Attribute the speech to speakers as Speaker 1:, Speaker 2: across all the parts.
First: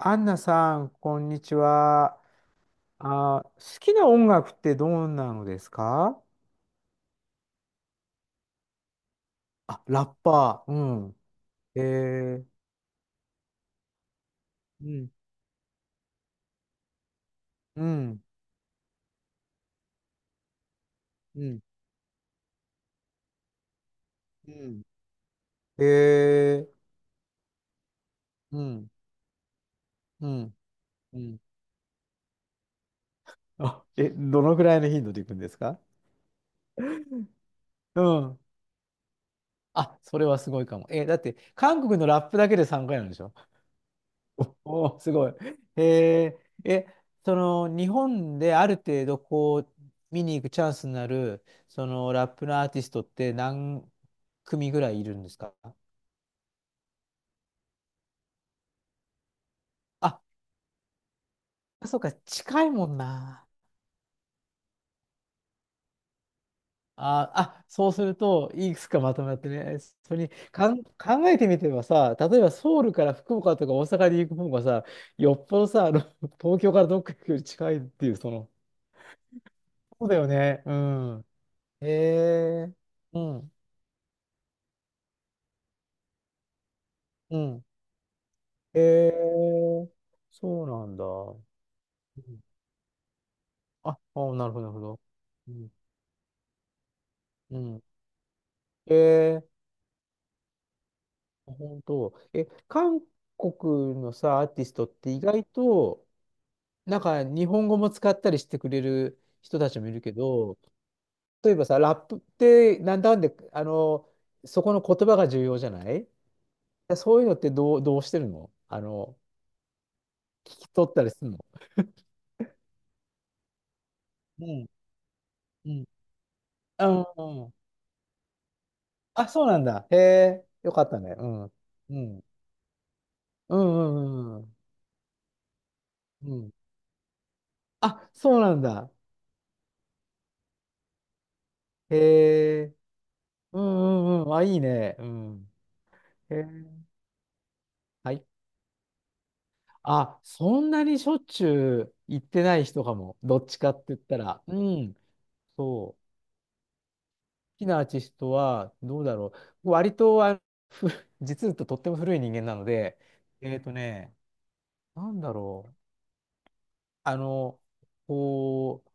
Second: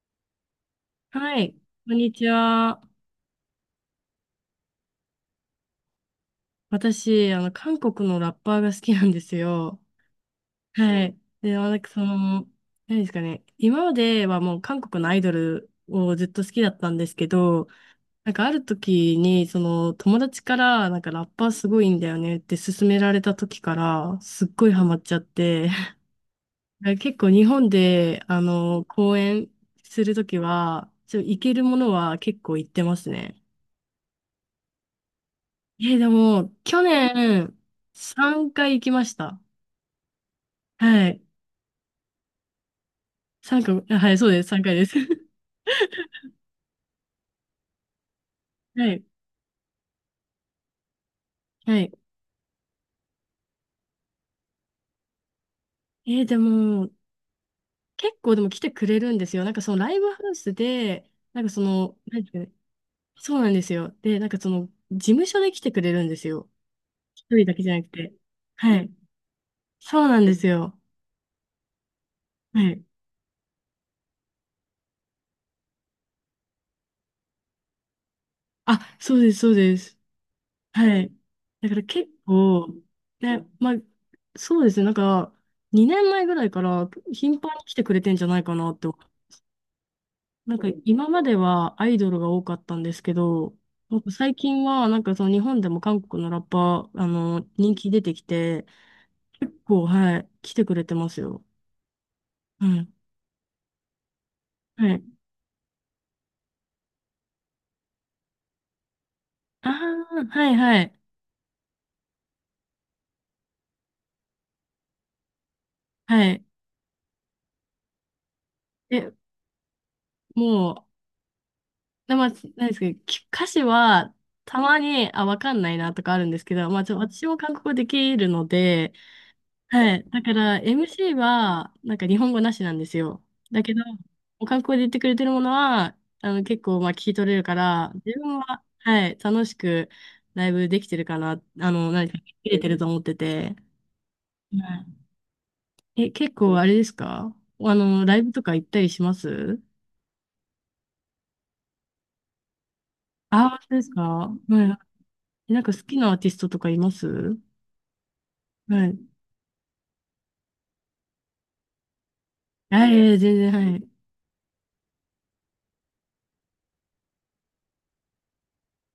Speaker 1: アンナさん、こん
Speaker 2: は
Speaker 1: に
Speaker 2: い、
Speaker 1: ち
Speaker 2: こんに
Speaker 1: は。
Speaker 2: ちは。
Speaker 1: あ、好きな音楽ってどうなのですか？
Speaker 2: 私、韓国のラッパーが好きなんですよ。
Speaker 1: あ、ラッパー、
Speaker 2: は
Speaker 1: うん。
Speaker 2: い。で、まあな
Speaker 1: え
Speaker 2: んかそ
Speaker 1: ー、
Speaker 2: の、何ですかね。今まではもう韓
Speaker 1: う
Speaker 2: 国の
Speaker 1: ん、
Speaker 2: アイドルをずっと好きだったんですけど、
Speaker 1: うん、
Speaker 2: なんかある時に、友達から、なんかラッ
Speaker 1: う
Speaker 2: パー
Speaker 1: ん、
Speaker 2: すごいんだよねって勧められた時から、すっ
Speaker 1: う
Speaker 2: ごい
Speaker 1: ん。
Speaker 2: ハマっちゃって、
Speaker 1: えー、
Speaker 2: 結構日本で、
Speaker 1: うん、
Speaker 2: 公演すると
Speaker 1: う
Speaker 2: き
Speaker 1: ん、
Speaker 2: は、
Speaker 1: う
Speaker 2: 行
Speaker 1: ん。
Speaker 2: けるものは結構行ってますね。
Speaker 1: あ、え、どのぐらいの頻度でいくんですか？
Speaker 2: え、でも、去年、
Speaker 1: うん。
Speaker 2: 3回行きました。
Speaker 1: あ、それはすごいかも。え、
Speaker 2: は
Speaker 1: だっ
Speaker 2: い。
Speaker 1: て、韓国のラップだけで3回なんでしょ？
Speaker 2: 3回、あはい、そうです、3回です。
Speaker 1: おお、すごい。へえ、え、その日本であ る
Speaker 2: はい。
Speaker 1: 程度こう見に行くチャンスになる
Speaker 2: は
Speaker 1: そ
Speaker 2: い。
Speaker 1: のラップのアーティストって何組ぐらいいるんですか？
Speaker 2: でも、結構でも来てくれるんですよ。なんかそのライブハ
Speaker 1: あ、
Speaker 2: ウスで、なんかそ
Speaker 1: そ
Speaker 2: の、
Speaker 1: うか、
Speaker 2: なんていうかね、
Speaker 1: 近いもん
Speaker 2: そう
Speaker 1: な。
Speaker 2: なんですよ。で、事務所で来てくれるんですよ。一
Speaker 1: あ、
Speaker 2: 人だけ
Speaker 1: あ、
Speaker 2: じゃなく
Speaker 1: そうす
Speaker 2: て。
Speaker 1: るとい
Speaker 2: は
Speaker 1: くつ
Speaker 2: い。
Speaker 1: かまとまってね、
Speaker 2: そう
Speaker 1: そ
Speaker 2: な
Speaker 1: れ
Speaker 2: ん
Speaker 1: に
Speaker 2: です
Speaker 1: か
Speaker 2: よ。
Speaker 1: ん考えてみてばさ、例えば
Speaker 2: は
Speaker 1: ソウ
Speaker 2: い。
Speaker 1: ルから福岡とか大阪に行く方がさ、よっぽどさ、東京からどっか行くより近いっていう、その、
Speaker 2: あ、そうです、そうです。
Speaker 1: そうだよね。う
Speaker 2: はい。
Speaker 1: ん。
Speaker 2: だから
Speaker 1: へ
Speaker 2: 結
Speaker 1: え
Speaker 2: 構、
Speaker 1: ー、う
Speaker 2: ね、
Speaker 1: ん。
Speaker 2: まあ、そうですね、なんか、2年前ぐらいから
Speaker 1: う
Speaker 2: 頻繁に
Speaker 1: ん。
Speaker 2: 来てくれてんじゃないかなっ
Speaker 1: へ
Speaker 2: て。
Speaker 1: え、
Speaker 2: なん
Speaker 1: そう
Speaker 2: か
Speaker 1: なんだ。
Speaker 2: 今まで
Speaker 1: う
Speaker 2: はアイドルが
Speaker 1: ん、
Speaker 2: 多かったんですけど、
Speaker 1: あ、
Speaker 2: なんか
Speaker 1: あ、
Speaker 2: 最
Speaker 1: なるほ
Speaker 2: 近
Speaker 1: ど、なるほ
Speaker 2: はな
Speaker 1: ど。
Speaker 2: んかその日
Speaker 1: う
Speaker 2: 本で
Speaker 1: ん。
Speaker 2: も韓国のラッパー、
Speaker 1: う
Speaker 2: 人
Speaker 1: ん、
Speaker 2: 気出てきて、
Speaker 1: へえ、
Speaker 2: 結構、はい、来てくれてますよ。
Speaker 1: 本当。え、
Speaker 2: うん。
Speaker 1: 韓国のさ、アーティスト
Speaker 2: は
Speaker 1: っ
Speaker 2: い。
Speaker 1: て意外と、なんか日本語も使ったりしてくれる人
Speaker 2: あ
Speaker 1: たちもいるけ
Speaker 2: あ、はい
Speaker 1: ど、
Speaker 2: はい。
Speaker 1: 例えばさ、ラップってなんだかんで、そこの言葉が重要じゃない？
Speaker 2: はい。
Speaker 1: だそういうのってどう、どうしてるの？あ
Speaker 2: え、
Speaker 1: の、聞き
Speaker 2: もう、
Speaker 1: 取ったりするの？
Speaker 2: で、まあ、なんですけど、き歌詞は
Speaker 1: う
Speaker 2: た
Speaker 1: ん、
Speaker 2: まに、あ、わかん
Speaker 1: う
Speaker 2: ない
Speaker 1: ん。
Speaker 2: なとかあるんですけど、まあ、
Speaker 1: あ、う
Speaker 2: 私も
Speaker 1: んう
Speaker 2: 韓
Speaker 1: ん、
Speaker 2: 国語できるので、
Speaker 1: あ、そうなんだ。
Speaker 2: は
Speaker 1: へ
Speaker 2: い。だか
Speaker 1: え、
Speaker 2: ら、
Speaker 1: よかったね。
Speaker 2: MC
Speaker 1: うん。
Speaker 2: は、なん
Speaker 1: う
Speaker 2: か日
Speaker 1: ん
Speaker 2: 本語なしなんですよ。
Speaker 1: う
Speaker 2: だけど、
Speaker 1: んうんう
Speaker 2: お
Speaker 1: ん、
Speaker 2: 韓国語で言ってくれてるものは、
Speaker 1: うん。うん。
Speaker 2: 結構、まあ、聞き取れるから、
Speaker 1: あ、
Speaker 2: 自
Speaker 1: そ
Speaker 2: 分
Speaker 1: うなん
Speaker 2: は、
Speaker 1: だ。
Speaker 2: はい、楽しくライブできてるかな、
Speaker 1: へ
Speaker 2: 何か切れて
Speaker 1: え。
Speaker 2: ると思ってて。
Speaker 1: うんうんうん。あ、いい
Speaker 2: は
Speaker 1: ね。うん。
Speaker 2: いえ、結
Speaker 1: へえ。
Speaker 2: 構、あれですか？あの、
Speaker 1: は
Speaker 2: ライ
Speaker 1: い。
Speaker 2: ブとか行ったりします？
Speaker 1: あ、そんなにしょっちゅう行ってない人かも。ど
Speaker 2: あ
Speaker 1: っち
Speaker 2: あそ
Speaker 1: か
Speaker 2: う
Speaker 1: っ
Speaker 2: で
Speaker 1: て
Speaker 2: す
Speaker 1: 言っ
Speaker 2: か
Speaker 1: たら。う
Speaker 2: は
Speaker 1: ん。
Speaker 2: い。なんか好
Speaker 1: そ
Speaker 2: き
Speaker 1: う。
Speaker 2: なアーティストとかいます？
Speaker 1: 好きなアーティストは、
Speaker 2: はい。
Speaker 1: どうだろう。割と、あ、ふ、実はとっても古い人間なの
Speaker 2: あ、いや
Speaker 1: で、
Speaker 2: いや、全然、
Speaker 1: えっと
Speaker 2: はい。
Speaker 1: ね、なんだろう。あの、こう、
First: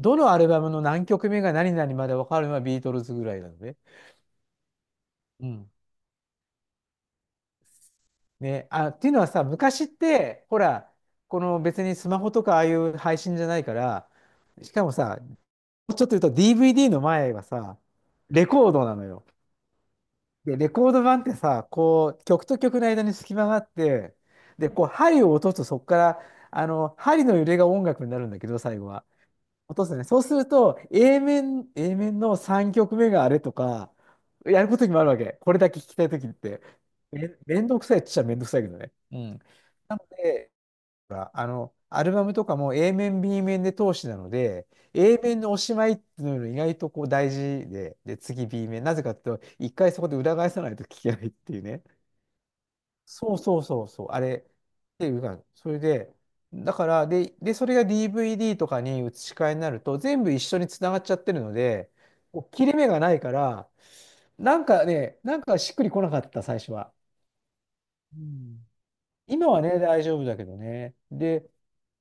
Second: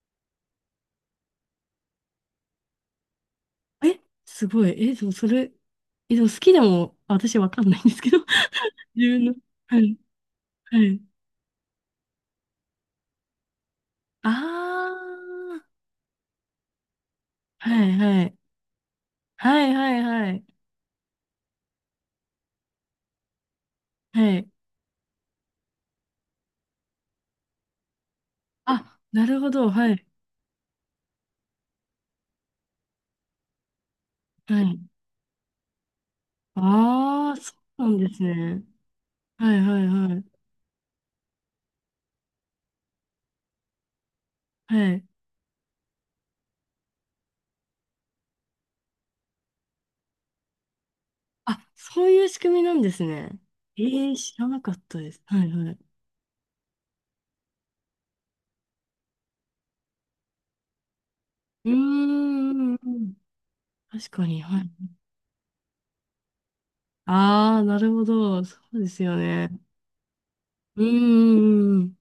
Speaker 1: どのアルバムの何曲目が何々まで分かるのはビートルズぐらいなので。
Speaker 2: え、すごい。え、そう、そ
Speaker 1: う
Speaker 2: れ、
Speaker 1: ん、
Speaker 2: え、でも好きでも、私わかんないんですけど、
Speaker 1: ね、あ、って
Speaker 2: 自
Speaker 1: いうの
Speaker 2: 分
Speaker 1: は
Speaker 2: の。
Speaker 1: さ、
Speaker 2: は
Speaker 1: 昔っ
Speaker 2: い、
Speaker 1: て、ほ
Speaker 2: は
Speaker 1: ら、
Speaker 2: い。
Speaker 1: この別にスマホとかああいう配信じゃないから、
Speaker 2: あ
Speaker 1: しかもさ、
Speaker 2: ー、
Speaker 1: ちょっと言うと DVD の前はさ、
Speaker 2: はい、はい。
Speaker 1: レコードなのよ。
Speaker 2: はい、はい、はい。
Speaker 1: で、レコード盤ってさ、こう、曲と曲の間に隙間があって、
Speaker 2: はい。
Speaker 1: で、こう、針を落とすとそこから、あの、針の揺れが音楽になるんだけど、最後
Speaker 2: あ、
Speaker 1: は。
Speaker 2: なるほど、
Speaker 1: 落と
Speaker 2: は
Speaker 1: すね。
Speaker 2: い、
Speaker 1: そうすると、A 面、A 面の3曲目があれとか、
Speaker 2: は
Speaker 1: やるこ
Speaker 2: い。
Speaker 1: とにもあるわけ。これだけ聞きたいときって。め、
Speaker 2: あー、そ
Speaker 1: めんど
Speaker 2: う
Speaker 1: く
Speaker 2: な
Speaker 1: さ
Speaker 2: ん
Speaker 1: いっ
Speaker 2: で
Speaker 1: ち
Speaker 2: す
Speaker 1: ゃめんどくさい
Speaker 2: ね。
Speaker 1: けどね。うん。
Speaker 2: はい、はい、
Speaker 1: なの
Speaker 2: はい。
Speaker 1: で、ほらあの、アルバムとかも A 面、B 面で通しなので、
Speaker 2: はい。
Speaker 1: A 面のおしまいっていうのが意外とこう大事で、で、次 B 面。なぜかっていうと、一回そこで裏返さないと聞けないっていう
Speaker 2: あ、
Speaker 1: ね。
Speaker 2: そういう仕組みなんですね。
Speaker 1: そうそう
Speaker 2: え
Speaker 1: そうそう、
Speaker 2: ー、
Speaker 1: あれ
Speaker 2: 知ら
Speaker 1: っ
Speaker 2: なかった
Speaker 1: て
Speaker 2: で
Speaker 1: いう
Speaker 2: す。
Speaker 1: か、
Speaker 2: はい、
Speaker 1: そ
Speaker 2: はい。
Speaker 1: れで、だから、で、それが DVD とかに移し替えになると、全部一緒につながっちゃってるの
Speaker 2: うー
Speaker 1: で、こう切れ目がな
Speaker 2: ん、
Speaker 1: いから、
Speaker 2: 確かに、
Speaker 1: な
Speaker 2: は
Speaker 1: ん
Speaker 2: い。
Speaker 1: かね、なんかしっくりこなかった、最初は。
Speaker 2: あー、なるほ
Speaker 1: う
Speaker 2: ど、そ
Speaker 1: ん、
Speaker 2: うですよ
Speaker 1: 今
Speaker 2: ね。
Speaker 1: はね、大丈夫だけど
Speaker 2: う
Speaker 1: ね。
Speaker 2: ー
Speaker 1: で、
Speaker 2: ん。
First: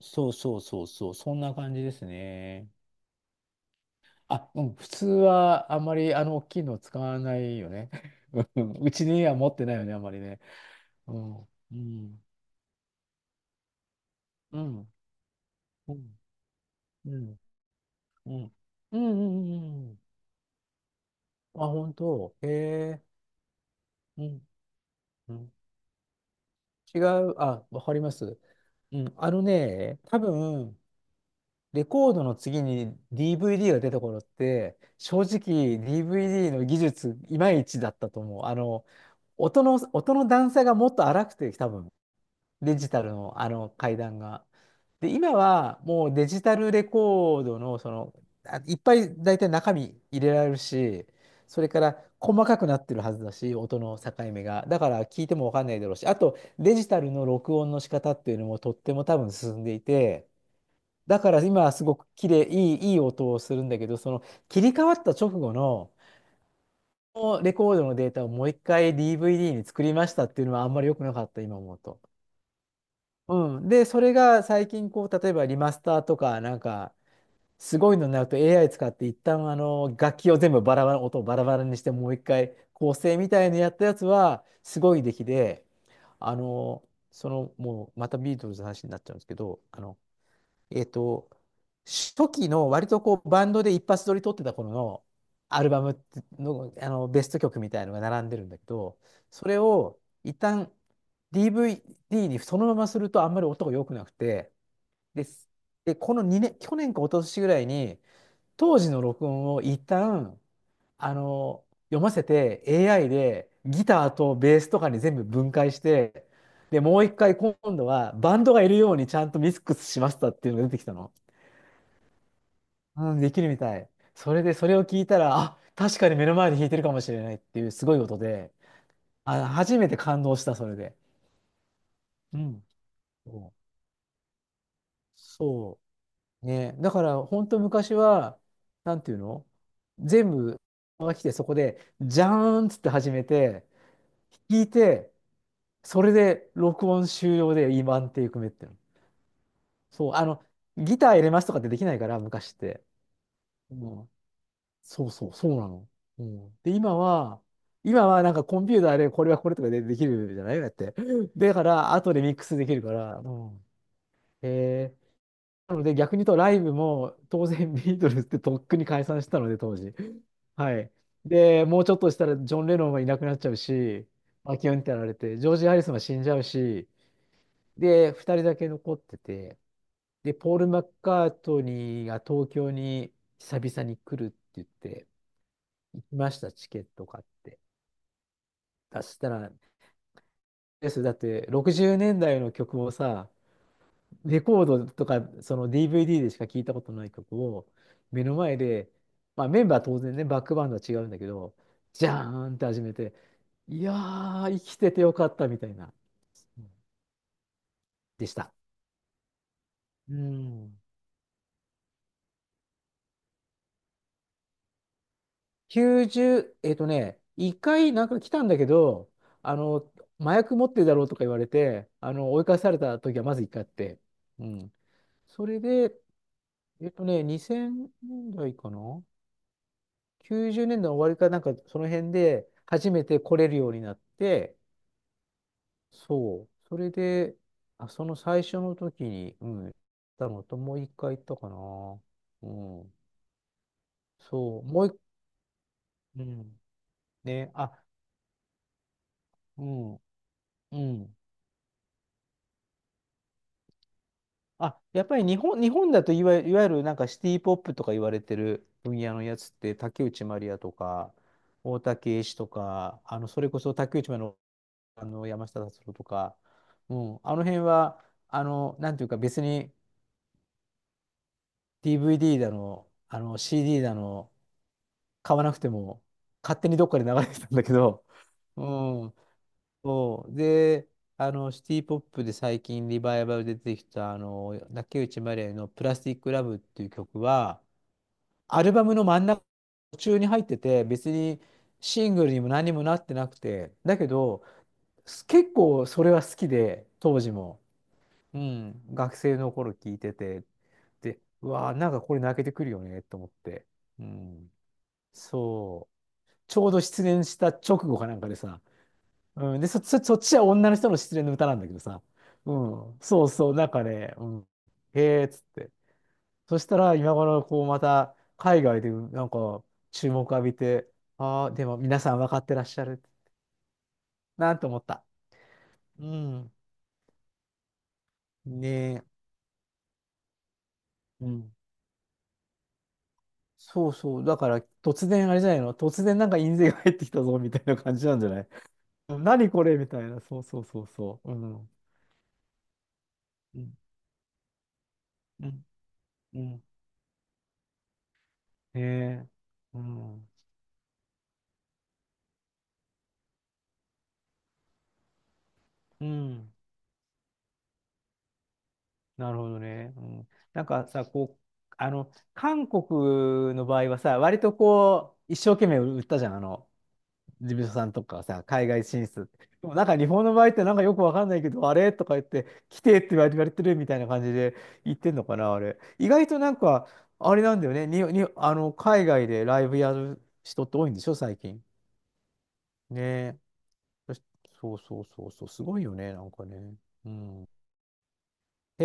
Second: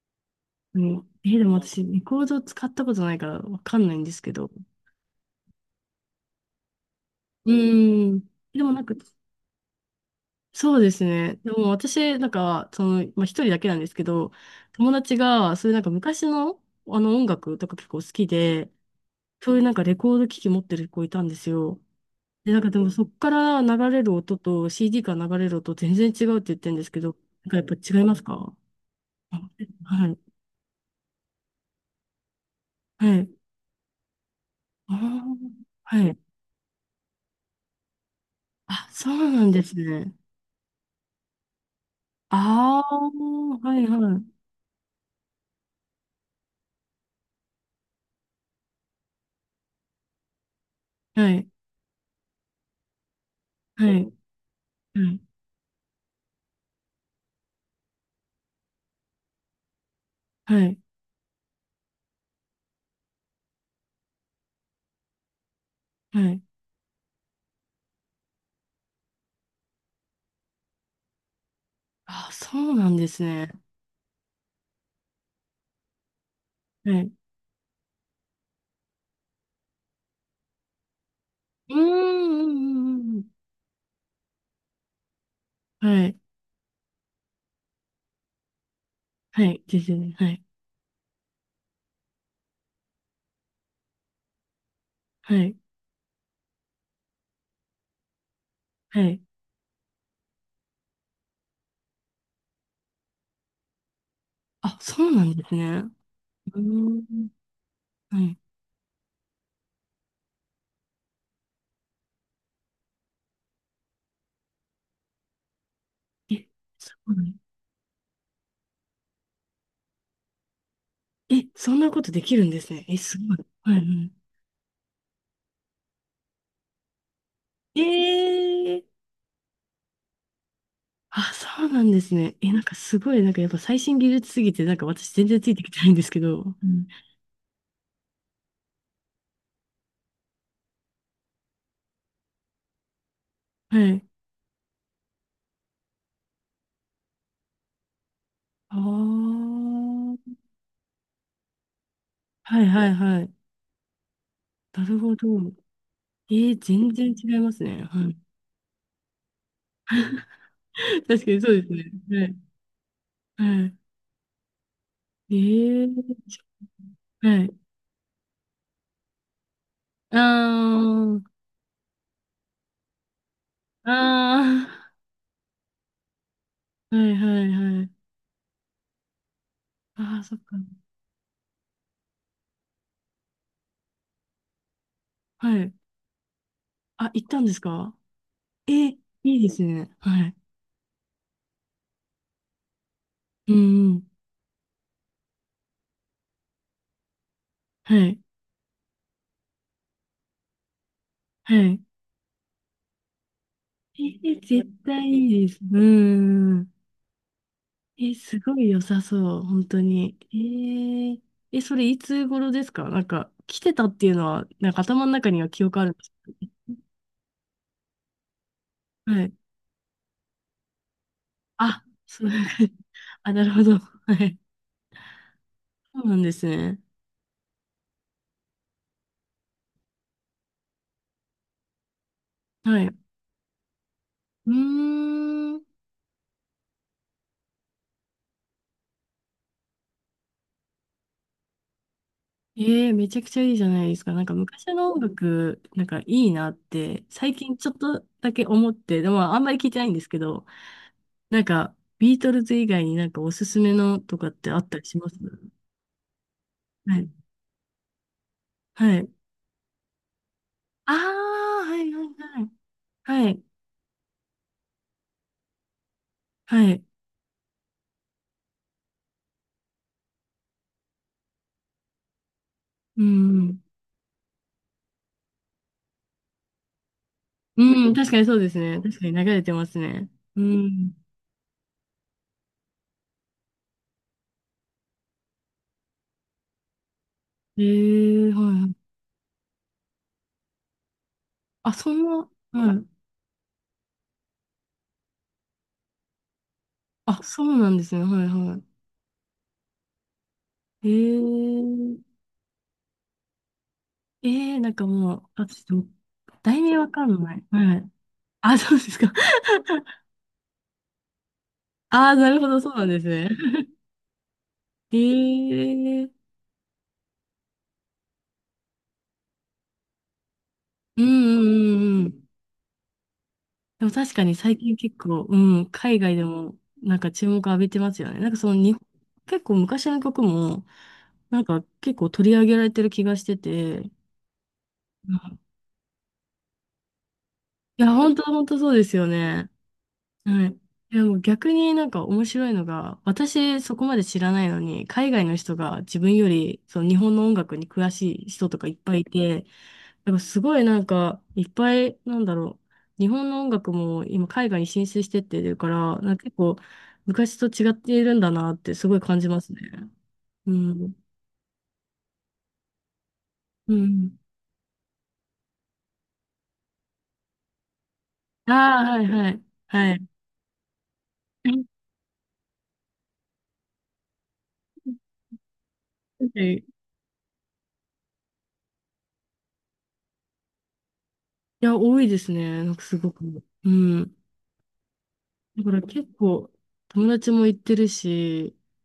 Speaker 1: そうそう
Speaker 2: う
Speaker 1: そう
Speaker 2: ん。
Speaker 1: そう、
Speaker 2: え
Speaker 1: そ
Speaker 2: ー
Speaker 1: ん
Speaker 2: で
Speaker 1: な
Speaker 2: も
Speaker 1: 感
Speaker 2: 私、
Speaker 1: じで
Speaker 2: レ
Speaker 1: す
Speaker 2: コード使
Speaker 1: ね。
Speaker 2: ったことないからわかんないんですけど。
Speaker 1: あ、うん、普通はあんまりあの大きいの使わな
Speaker 2: う
Speaker 1: いよね。
Speaker 2: ーん。
Speaker 1: う
Speaker 2: でも
Speaker 1: ん、
Speaker 2: なん
Speaker 1: う
Speaker 2: か、
Speaker 1: ちには持ってないよね、あんまりね。
Speaker 2: そうです
Speaker 1: う
Speaker 2: ね。
Speaker 1: ん、
Speaker 2: でも
Speaker 1: う
Speaker 2: 私、
Speaker 1: ん、
Speaker 2: 一人だけなんですけど、
Speaker 1: うん、
Speaker 2: 友達が、そういうなんか
Speaker 1: うん。
Speaker 2: 昔の、あの
Speaker 1: う
Speaker 2: 音
Speaker 1: ん
Speaker 2: 楽とか結構好き
Speaker 1: うん。
Speaker 2: で、
Speaker 1: うんうん
Speaker 2: そうい
Speaker 1: う
Speaker 2: うなんか
Speaker 1: んう
Speaker 2: レ
Speaker 1: ん。
Speaker 2: コード機器持ってる子いたんです
Speaker 1: あ、
Speaker 2: よ。
Speaker 1: 本当。へ
Speaker 2: で、なんかでもそ
Speaker 1: え。
Speaker 2: っから流れる
Speaker 1: う
Speaker 2: 音
Speaker 1: ん。
Speaker 2: と CD から
Speaker 1: う
Speaker 2: 流れ
Speaker 1: ん。
Speaker 2: る音全然違うって言ってるんです
Speaker 1: 違
Speaker 2: けど、
Speaker 1: う。
Speaker 2: なんかや
Speaker 1: あ、
Speaker 2: っぱ
Speaker 1: わかり
Speaker 2: 違い
Speaker 1: ま
Speaker 2: ます
Speaker 1: す。
Speaker 2: か？
Speaker 1: うん。あ
Speaker 2: あ
Speaker 1: のね、
Speaker 2: は
Speaker 1: 多
Speaker 2: い。
Speaker 1: 分、レコードの次に
Speaker 2: はい。
Speaker 1: DVD が出た頃って、
Speaker 2: あ
Speaker 1: 正
Speaker 2: ー
Speaker 1: 直
Speaker 2: はい。
Speaker 1: DVD の技術、いまいちだったと思う。あの、
Speaker 2: あ、そうなんで
Speaker 1: 音
Speaker 2: す
Speaker 1: の、
Speaker 2: ね。
Speaker 1: 音の段差がもっと荒くて、多分。デ
Speaker 2: あ
Speaker 1: ジタ
Speaker 2: あ、
Speaker 1: ルのあの
Speaker 2: はい
Speaker 1: 階
Speaker 2: は
Speaker 1: 段
Speaker 2: い。
Speaker 1: が。で、今はもうデジタルレコードの、その、あ、いっぱい大体中身入れられるし、
Speaker 2: はい。
Speaker 1: それから細かくなってるはずだし、音
Speaker 2: は
Speaker 1: の
Speaker 2: い。
Speaker 1: 境目が。だか
Speaker 2: は
Speaker 1: ら
Speaker 2: い。
Speaker 1: 聞いてもわかんないだろうし、あとデジタルの録音の仕方っていうのもとっても多分進んでいて、
Speaker 2: はい。
Speaker 1: だから今はすごく綺麗、いい、いい音をするんだけど、その切り替わった直後の、
Speaker 2: はい。
Speaker 1: このレコードのデータをもう一回 DVD に作りましたっていうのはあんまり良くなかった、今思うと。
Speaker 2: あ、そうなんですね。
Speaker 1: うん。で、それが最近、こう、例えばリマスターとか、なん
Speaker 2: は
Speaker 1: か、
Speaker 2: い。
Speaker 1: すごいのになると AI 使って、一旦、あの、楽器を全部バラバラ、音をバラバラ
Speaker 2: うー
Speaker 1: にし
Speaker 2: ん。
Speaker 1: て、もう一
Speaker 2: う
Speaker 1: 回構
Speaker 2: んうん
Speaker 1: 成
Speaker 2: うん
Speaker 1: みたいなやったやつは、すごい出来で、
Speaker 2: はい。
Speaker 1: あの、その、もう、またビートルズの話になっちゃうんですけ
Speaker 2: は
Speaker 1: ど、
Speaker 2: い。ですね。はい。
Speaker 1: えっと、初期の割とこうバンドで一発撮り撮ってた頃の
Speaker 2: はい。
Speaker 1: アルバムの、あのベスト曲みたいのが並んでるんだけど、
Speaker 2: はい。
Speaker 1: それを一旦 DVD にそのままするとあんまり音が良くなくて、
Speaker 2: あ、そうな
Speaker 1: で、
Speaker 2: んですね。
Speaker 1: でこの2
Speaker 2: う
Speaker 1: 年、
Speaker 2: ー
Speaker 1: 去年か一昨
Speaker 2: ん。
Speaker 1: 年ぐらいに
Speaker 2: はい。
Speaker 1: 当時の録音を一旦あの読ませて AI でギターとベースとかに全部分解して、
Speaker 2: え、
Speaker 1: で、
Speaker 2: そ
Speaker 1: もう
Speaker 2: う
Speaker 1: 一
Speaker 2: なん
Speaker 1: 回今度はバンドがいるようにちゃんとミックスしましたっていうのが出てきたの。
Speaker 2: え、そんなことできるんですね。え、
Speaker 1: う
Speaker 2: す
Speaker 1: ん、で
Speaker 2: ごい。
Speaker 1: きるみ
Speaker 2: はい
Speaker 1: た
Speaker 2: は
Speaker 1: い。
Speaker 2: い。
Speaker 1: それで、それを聞いたら、あ、確かに目の前で弾いてるかもしれないっていう
Speaker 2: え
Speaker 1: すごいことで、
Speaker 2: え
Speaker 1: あ、初めて感動した、それで。
Speaker 2: あ、そうなんですね。
Speaker 1: う
Speaker 2: え、なん
Speaker 1: ん。
Speaker 2: かすごい、なんかやっ
Speaker 1: そう。
Speaker 2: ぱ最新技術すぎて、なんか私全然ついてきて
Speaker 1: そ
Speaker 2: ないんですけど。
Speaker 1: う
Speaker 2: う
Speaker 1: ね。
Speaker 2: ん
Speaker 1: だから、本当昔は、なんていうの、全部が来て、そこで、じゃーんっつって始めて、
Speaker 2: はい。
Speaker 1: 弾いて、それで録音終了で、今っていう組めっていうの。
Speaker 2: あ
Speaker 1: そう、あ
Speaker 2: あ。
Speaker 1: の、ギター入れますとかってできないから、昔っ
Speaker 2: はい
Speaker 1: て。
Speaker 2: はいはい。
Speaker 1: うん、
Speaker 2: なる
Speaker 1: そう
Speaker 2: ほど。
Speaker 1: そう、そうなの。う
Speaker 2: えー、
Speaker 1: ん。で、
Speaker 2: 全
Speaker 1: 今
Speaker 2: 然違い
Speaker 1: は、
Speaker 2: ますね。
Speaker 1: 今
Speaker 2: はい。
Speaker 1: はなんかコンピューターでこれはこれとかでできるじゃないだって。
Speaker 2: 確か にそ
Speaker 1: だ
Speaker 2: うで
Speaker 1: か
Speaker 2: すね。
Speaker 1: ら、後で
Speaker 2: は
Speaker 1: ミッ
Speaker 2: い。
Speaker 1: クスできるから。う
Speaker 2: は
Speaker 1: ん。へえ、
Speaker 2: い。
Speaker 1: なの
Speaker 2: えー、
Speaker 1: で、逆に言うとライブも
Speaker 2: は
Speaker 1: 当
Speaker 2: い。
Speaker 1: 然ビートルズってとっくに解散したので、当時。
Speaker 2: あ
Speaker 1: はい。
Speaker 2: ー、
Speaker 1: で、もうちょっとしたらジョン・レノンはいなくなっちゃうし、マ
Speaker 2: あ
Speaker 1: キオンってやられて、ジョージ・ハリスンは死んじゃうし、
Speaker 2: ー、はいはいはい。
Speaker 1: で、2人だけ残ってて、
Speaker 2: あー、
Speaker 1: で、
Speaker 2: そっ
Speaker 1: ポ
Speaker 2: か。
Speaker 1: ール・マッカートニーが東京に久々に来るって言って、
Speaker 2: はい。
Speaker 1: 行きました、チケット
Speaker 2: あ、
Speaker 1: 買
Speaker 2: 行
Speaker 1: っ
Speaker 2: ったんで
Speaker 1: て。
Speaker 2: すか？えー、
Speaker 1: そした
Speaker 2: いいで
Speaker 1: ら、
Speaker 2: すね。はい。
Speaker 1: です、だって60年代の曲をさ、
Speaker 2: うんうん。
Speaker 1: レコードとか、その DVD でしか聞いたことない曲を、
Speaker 2: はい。
Speaker 1: 目の前で、まあメンバーは当然ね、バックバンドは違うんだけど、
Speaker 2: はい。
Speaker 1: じゃーんって始めて、いや
Speaker 2: えー、
Speaker 1: ー、生
Speaker 2: 絶
Speaker 1: きてて
Speaker 2: 対
Speaker 1: よかっ
Speaker 2: いい
Speaker 1: た
Speaker 2: です。
Speaker 1: みたい
Speaker 2: うんう
Speaker 1: な、
Speaker 2: んう
Speaker 1: うん、
Speaker 2: ん。え、
Speaker 1: でし
Speaker 2: す
Speaker 1: た。
Speaker 2: ごい良さそう、本当
Speaker 1: う
Speaker 2: に。え
Speaker 1: ん。
Speaker 2: ー、え、それいつ頃ですか？なんか、来てたっていうのは、なんか頭の中には記憶あるんです
Speaker 1: 90、一回なんか来たんだけど、
Speaker 2: か？はい。
Speaker 1: あの、麻薬持ってるだろうとか言われ
Speaker 2: あ、
Speaker 1: て、あ
Speaker 2: そう、
Speaker 1: の、追い返され た時は
Speaker 2: あ、
Speaker 1: まず
Speaker 2: な
Speaker 1: 一
Speaker 2: るほ
Speaker 1: 回あっ
Speaker 2: ど。
Speaker 1: て、
Speaker 2: はい。
Speaker 1: うん。それで、
Speaker 2: そうなんですね。
Speaker 1: えっとね、2000年代かな？ 90 年代の終わりかなんかその辺で
Speaker 2: はい。
Speaker 1: 初
Speaker 2: う
Speaker 1: めて来れるようになって、
Speaker 2: ーん。
Speaker 1: そう。それで、あ、その最初の時に、うん、行ったのと、もう一回行ったかな。う
Speaker 2: ええ
Speaker 1: ん。
Speaker 2: めちゃくちゃいいじゃないですか。なんか
Speaker 1: そう。
Speaker 2: 昔
Speaker 1: もう
Speaker 2: の
Speaker 1: 一、
Speaker 2: 音楽、なんかい
Speaker 1: う
Speaker 2: いなっ
Speaker 1: ん。
Speaker 2: て、最
Speaker 1: ね、
Speaker 2: 近ちょっ
Speaker 1: あ、
Speaker 2: とだけ思って、でもあんまり
Speaker 1: う
Speaker 2: 聞いてないんで
Speaker 1: ん、
Speaker 2: すけど、
Speaker 1: うん。
Speaker 2: なんか、ビートルズ以外になんかおすすめのとかってあった
Speaker 1: あ、
Speaker 2: りし
Speaker 1: やっ
Speaker 2: ます？
Speaker 1: ぱり日本だといわゆる、いわゆるな
Speaker 2: は
Speaker 1: ん
Speaker 2: い。
Speaker 1: かシティポップとか言われてる
Speaker 2: は
Speaker 1: 分
Speaker 2: い。
Speaker 1: 野のやつって、竹内まりやと
Speaker 2: あ
Speaker 1: か、
Speaker 2: あ、は
Speaker 1: 大
Speaker 2: いは
Speaker 1: 竹
Speaker 2: い
Speaker 1: 栄一
Speaker 2: は
Speaker 1: と
Speaker 2: い。
Speaker 1: か、あの、
Speaker 2: は
Speaker 1: そ
Speaker 2: い、
Speaker 1: れこそ竹内まりやのあの山下達郎とか、
Speaker 2: はい。
Speaker 1: うん、あの辺は、あの、なんていうか別に DVD だの、
Speaker 2: う
Speaker 1: あの
Speaker 2: ん。
Speaker 1: CD だの、買わなくても勝手にどっかで流れてたんだけ
Speaker 2: うん、
Speaker 1: ど、
Speaker 2: 確かにそうです
Speaker 1: う
Speaker 2: ね。確かに
Speaker 1: ん、
Speaker 2: 流れてますね。
Speaker 1: そう。
Speaker 2: う
Speaker 1: で、
Speaker 2: ん。
Speaker 1: あの、シティポップで最近リバイバルで出てきた、あの、竹内まりやのプラスティックラブっていう曲は、
Speaker 2: ええ
Speaker 1: ア
Speaker 2: は
Speaker 1: ル
Speaker 2: い。
Speaker 1: バムの真ん中、途中に入ってて、別に
Speaker 2: あ、そん
Speaker 1: シング
Speaker 2: な、
Speaker 1: ルにも何
Speaker 2: は
Speaker 1: にも
Speaker 2: い。
Speaker 1: なってなくて、だけど、結構それは好きで、当
Speaker 2: あ、
Speaker 1: 時
Speaker 2: そう
Speaker 1: も。
Speaker 2: なんですね。はい
Speaker 1: う
Speaker 2: は
Speaker 1: ん、学生の頃聞いてて、で、うわあ、なんかこ
Speaker 2: い。ええ
Speaker 1: れ泣けてくるよね、と思って。う
Speaker 2: え
Speaker 1: ん、
Speaker 2: えなんかもう、あ、ちょっ
Speaker 1: そ
Speaker 2: と、
Speaker 1: う。ち
Speaker 2: 題
Speaker 1: ょう
Speaker 2: 名
Speaker 1: ど
Speaker 2: わ
Speaker 1: 失
Speaker 2: かん
Speaker 1: 恋
Speaker 2: な
Speaker 1: し
Speaker 2: い。
Speaker 1: た
Speaker 2: は
Speaker 1: 直
Speaker 2: い。
Speaker 1: 後かなんかで
Speaker 2: あ、
Speaker 1: さ、
Speaker 2: そうですか。
Speaker 1: うん、で、そっちは女の人の失恋の歌なんだけどさ、
Speaker 2: ああ、なるほ
Speaker 1: う
Speaker 2: ど、そうなん
Speaker 1: ん、
Speaker 2: です
Speaker 1: そ
Speaker 2: ね。
Speaker 1: うそう、なんかね、うん、へえ、っつって。
Speaker 2: ええ
Speaker 1: そしたら、今頃、こう、また、海外で、なんか、注目浴びて、
Speaker 2: うんう
Speaker 1: ああ、でも皆
Speaker 2: んうんう
Speaker 1: さん
Speaker 2: ん。
Speaker 1: 分かってらっしゃる、
Speaker 2: でも確かに
Speaker 1: な
Speaker 2: 最
Speaker 1: んて
Speaker 2: 近
Speaker 1: 思っ
Speaker 2: 結
Speaker 1: た。
Speaker 2: 構、うん、海
Speaker 1: う
Speaker 2: 外で
Speaker 1: ん、
Speaker 2: もなんか注目浴びてますよね。なんかその
Speaker 1: ね
Speaker 2: 日本
Speaker 1: え、
Speaker 2: 結構昔の曲も、
Speaker 1: う
Speaker 2: なん
Speaker 1: ん。
Speaker 2: か結構取り上げられてる気がして
Speaker 1: そ
Speaker 2: て、
Speaker 1: うそう。だから、突
Speaker 2: う
Speaker 1: 然、あ
Speaker 2: ん
Speaker 1: れじゃないの、突然なんか印税が入ってきたぞ、みたいな
Speaker 2: いや、
Speaker 1: 感じ
Speaker 2: 本
Speaker 1: なん
Speaker 2: 当
Speaker 1: じゃな
Speaker 2: 本
Speaker 1: い？
Speaker 2: 当そうですよ ね。
Speaker 1: 何これみたいな。そう
Speaker 2: はい。
Speaker 1: そうそう
Speaker 2: でも
Speaker 1: そう。う
Speaker 2: 逆
Speaker 1: ん。
Speaker 2: になんか面白いのが、
Speaker 1: う
Speaker 2: 私
Speaker 1: ん。
Speaker 2: そこまで知らないのに、海外の
Speaker 1: う
Speaker 2: 人
Speaker 1: ん。
Speaker 2: が自分よ
Speaker 1: うん
Speaker 2: りその日本の音楽に詳しい人とかいっ
Speaker 1: ね
Speaker 2: ぱいい
Speaker 1: え。
Speaker 2: て、
Speaker 1: う
Speaker 2: なんか
Speaker 1: ん。
Speaker 2: すごいなんかいっぱいなんだろう、日本の音楽も今海外に進出してってるから、
Speaker 1: う
Speaker 2: なんか結
Speaker 1: ん。
Speaker 2: 構昔と違っているんだなってすごい感じ
Speaker 1: なる
Speaker 2: ま
Speaker 1: ほ
Speaker 2: す
Speaker 1: ど
Speaker 2: ね。
Speaker 1: ね。うん。
Speaker 2: う
Speaker 1: なんか
Speaker 2: ん。
Speaker 1: さ、こう、あの、韓国の
Speaker 2: う
Speaker 1: 場合は
Speaker 2: ん。
Speaker 1: さ、割とこう、一生懸命売ったじゃん。あの、事務所さんとかさ、
Speaker 2: あ
Speaker 1: 海外
Speaker 2: あ、は
Speaker 1: 進
Speaker 2: いは
Speaker 1: 出。
Speaker 2: い。
Speaker 1: でもなん
Speaker 2: は
Speaker 1: か
Speaker 2: い。
Speaker 1: 日本の場合ってなんかよくわかんない け
Speaker 2: は
Speaker 1: ど、あれとか言って、来てって言われてるみたいな感じで言ってんのかな、あれ。意外
Speaker 2: い
Speaker 1: となん
Speaker 2: い
Speaker 1: か、あれなんだよね。あの、海外でライブやる人って多いんでしょ、最近。
Speaker 2: や、多いですね。なんかす
Speaker 1: ね
Speaker 2: ご
Speaker 1: え。
Speaker 2: く。う
Speaker 1: そ
Speaker 2: ん。
Speaker 1: し、そうそうそうそう。
Speaker 2: だ
Speaker 1: す
Speaker 2: か
Speaker 1: ご
Speaker 2: ら
Speaker 1: いよ
Speaker 2: 結
Speaker 1: ね、なんか
Speaker 2: 構
Speaker 1: ね。
Speaker 2: 友
Speaker 1: う
Speaker 2: 達も
Speaker 1: ん。
Speaker 2: 行ってるし、
Speaker 1: へ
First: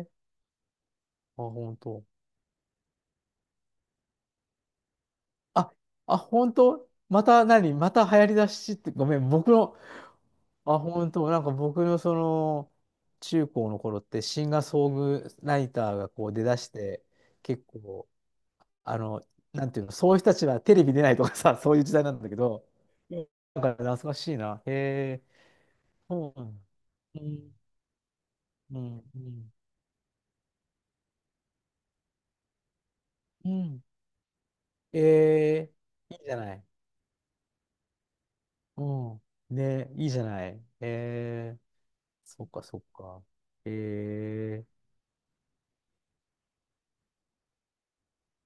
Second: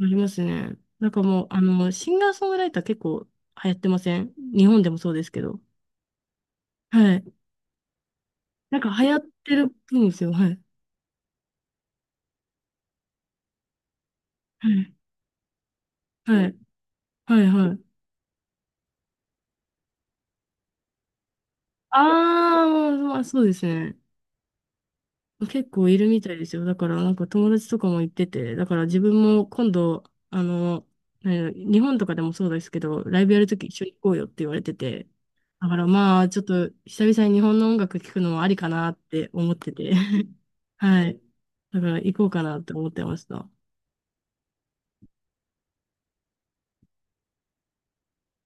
Speaker 2: ありますね。なんか
Speaker 1: あ、
Speaker 2: もう、
Speaker 1: 本当。
Speaker 2: シンガーソングライター結構流行ってません？日本でもそうですけど。
Speaker 1: あ、あ、本当
Speaker 2: はい。
Speaker 1: また何また流行りだしっ
Speaker 2: なんか
Speaker 1: て、ご
Speaker 2: 流行
Speaker 1: め
Speaker 2: っ
Speaker 1: ん、僕
Speaker 2: てるっ
Speaker 1: の、
Speaker 2: ぽいんですよ。はい。
Speaker 1: あ、本当、なんか僕のその中高の頃ってシンガー
Speaker 2: は
Speaker 1: ソ
Speaker 2: い。
Speaker 1: ングライターがこう出
Speaker 2: はい。
Speaker 1: だして
Speaker 2: はい。
Speaker 1: 結
Speaker 2: はい。
Speaker 1: 構あの、なんていうの、そういう人たちはテレビ出ないとかさ。 そういう時代なんだけ
Speaker 2: あ
Speaker 1: ど、
Speaker 2: ー、ま
Speaker 1: う
Speaker 2: あ、
Speaker 1: ん、
Speaker 2: そうで
Speaker 1: なん
Speaker 2: す
Speaker 1: か懐
Speaker 2: ね。
Speaker 1: かしいな。へえ、
Speaker 2: 結構いるみた
Speaker 1: そ
Speaker 2: い
Speaker 1: う
Speaker 2: で
Speaker 1: な
Speaker 2: す
Speaker 1: んだ、
Speaker 2: よ。だからなん
Speaker 1: う
Speaker 2: か友
Speaker 1: ん
Speaker 2: 達とかも行ってて、だか
Speaker 1: う
Speaker 2: ら
Speaker 1: ん
Speaker 2: 自
Speaker 1: う
Speaker 2: 分も
Speaker 1: ん、
Speaker 2: 今度、あの、日本とかでもそうですけど、ライブやる
Speaker 1: う
Speaker 2: とき一
Speaker 1: ん、
Speaker 2: 緒に行こうよって言われて
Speaker 1: え
Speaker 2: て、だ
Speaker 1: え、
Speaker 2: から
Speaker 1: い
Speaker 2: ま
Speaker 1: い
Speaker 2: あ
Speaker 1: じゃ
Speaker 2: ちょっ
Speaker 1: ない、
Speaker 2: と久々に日本の音楽聴くのもありか
Speaker 1: う
Speaker 2: なって思っ
Speaker 1: ん、
Speaker 2: て
Speaker 1: ね、
Speaker 2: て、
Speaker 1: いいじゃ ない、
Speaker 2: はい。
Speaker 1: ええ、
Speaker 2: だから行こうか
Speaker 1: そっ
Speaker 2: な
Speaker 1: か
Speaker 2: って
Speaker 1: そっ
Speaker 2: 思ってま
Speaker 1: か、
Speaker 2: した。
Speaker 1: ええ